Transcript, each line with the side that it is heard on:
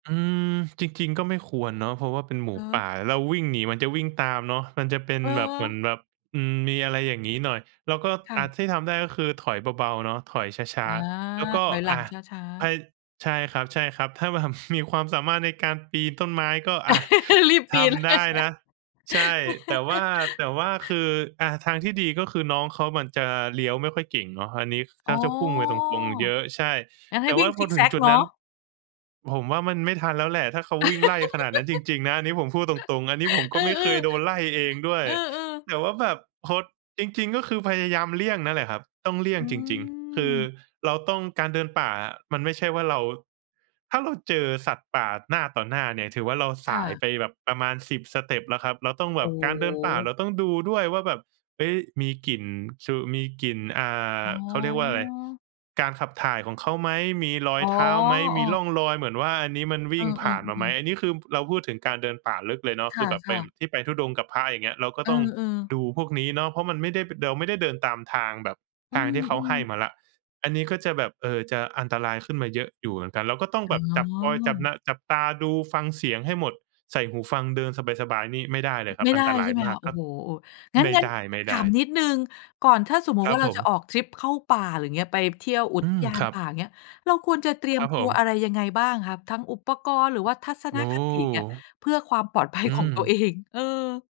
right: อืม จริง ๆ ก็ไม่ควรเนาะ เพราะว่าเป็นหมู
left: อ๋
right: ป
left: อ
right: ่า เราวิ่งหนีมันจะวิ่งตามเนาะ มันจะเป็น
left: เ
right: แบบเหมื
left: ออ
right: อนแบบ อืม มีอะไรอย่างงี้หน่อย แล้วก็
left: ค่
right: อะ
left: ะ
right: ที่ทำได้ก็คือถอยเบา ๆ เนาะ ถอยช้
left: อ
right: า
left: า
right: ๆ แล้วก็
left: ถอยหล
right: อ
left: ัง
right: ะ
left: ช้า
right: พา
left: ๆ
right: ใช่ครับ ๆ ถ้าแบบ มีความสามารถในการปีนต้นไม้ก็อะ
left: รีบป
right: ท
left: ีน เล
right: ำได
left: ย
right: ้นะ ใช่ แต่ว่า แต่ว่าคือ อะ ทางที่ดีก็คือน้องเขามันจะเลี้ยวไม่ค่อยเก่งเนาะ อันนี้เข
left: อ๋อ
right: าจะพุ่งไปตรง ๆ เยอะ ใช่
left: งั้นใ
right: แ
left: ห
right: ต
left: ้
right: ่
left: ว
right: ว
left: ิ
right: ่
left: ่
right: า
left: ง
right: พ
left: ซ
right: อ
left: ิก
right: ถ
left: แ
right: ึ
left: ซ
right: ง
left: ก
right: จุด
left: เนา
right: นั้น
left: ะ
right: ผมว่ามันไม่ทันแล้วแหละถ้าเขาวิ่งไล่ขนาดนั้นจริง ๆ นะ อันนี้ผมพูดตรง ๆ อันนี้ผม
left: อ
right: ก
left: ื
right: ็
left: อ
right: ไม่เคยโดน
left: ๆ
right: ไล่เองด้วย
left: อือ ๆ
right: แต่ว่าแบบ คง จริง ๆ ก็คือพยายามเลี่ยงนั่นแหละครับ ต้องเลี่ย
left: อ
right: ง
left: ื
right: จริง ๆ คือ
left: ม
right: เราต้อง การเดินป่ามันไม่ใช่ว่าเรา ถ้าเราเจอสัตว์ป่าหน้าต่อหน้าเนี่ย ถือว่าเราส
left: ค่
right: าย
left: ะ
right: ไปแบบประมาณ 10 สเต็ปแล้วครับ เราต้อง
left: โ
right: แ
left: อ
right: บ
left: ้
right: บ
left: โ
right: การเดินป่าเร
left: ฮ
right: าต้องดูด้วยว่าแบบ เฮ้ย มีกลิ่น คือมีกลิ่น อ่า
left: อ๋
right: เขาเรียกว่าอะไร
left: อ
right: การขับถ่ายของเขาไหม? มีรอ
left: อ
right: ย
left: ๋อ
right: เท้าไหม? มีร่องรอยเหมือนว่าอันนี้มันว
left: เอ
right: ิ
left: อ
right: ่งผ่านมาไหม?
left: ๆ ๆ ๆ
right: อันนี้คือเราพูดถึงการเดินป่าลึกเลยเนาะ
left: ค
right: คือแบบเป็
left: ่ะ
right: น
left: ๆ
right: ที่ไปธุดงค์กับพระ อย่างเงี้ย เราก็
left: อื
right: ต้อง
left: อ ๆ
right: ดูพวกนี้เนาะ เพราะมันไม่ได้ เราไม่ได้เดินตามทางแบบ
left: อ
right: ท
left: ื
right: างที่เขาให
left: ม
right: ้
left: ๆ
right: มาแล้ว อันนี้ก็จะแบบ เออ จะอันตรายขึ้นมาเยอะอยู่เหมือนกัน เราก็ต้อง
left: อ
right: แ
left: ๋
right: บบจับคอย จับ
left: อ
right: นา จับตาดู ฟังเสียงให้หมด ใส่หูฟังเดินสบาย ๆ นี่ไม่ได้เลยคร
left: ไ
right: ั
left: ม
right: บ
left: ่
right: อ
left: ไ
right: ั
left: ด
right: น
left: ้
right: ตร
left: ใ
right: า
left: ช
right: ย
left: ่ไหม
right: มา
left: ค
right: ก
left: ะ? โอ
right: ก
left: ้
right: ็
left: โฮ งั้
right: ไ
left: น
right: ม่
left: งั้น
right: ไ
left: ถ
right: ด
left: า
right: ้
left: ม
right: ๆ
left: นิดหนึ่ง ก่อนถ้าสมมุต
right: ค
left: ิ
right: ร
left: ว
right: ั
left: ่
right: บ
left: าเรา
right: ผ
left: จ
right: ม
left: ะออกทริปเข้าป่า อย่างเงี้ย ไปเที่ยวอุ
right: อื
left: ท
right: ม
left: ยา
right: ค
left: น
right: รั
left: ป
right: บ
left: ่า อย่างเงี้ย เราควรจะเตรีย
right: ค
left: ม
right: รับ
left: ต
right: ผ
left: ัวอ
right: ม
left: ะไรยังไงบ้างคะ ทั้งอุปกรณ์ หรือว่าทัศน
right: โอ้
left: คติเนี่ย เพื่อความปลอดภัย
right: อื
left: ของ
right: ม
left: ตัวเอง? เออ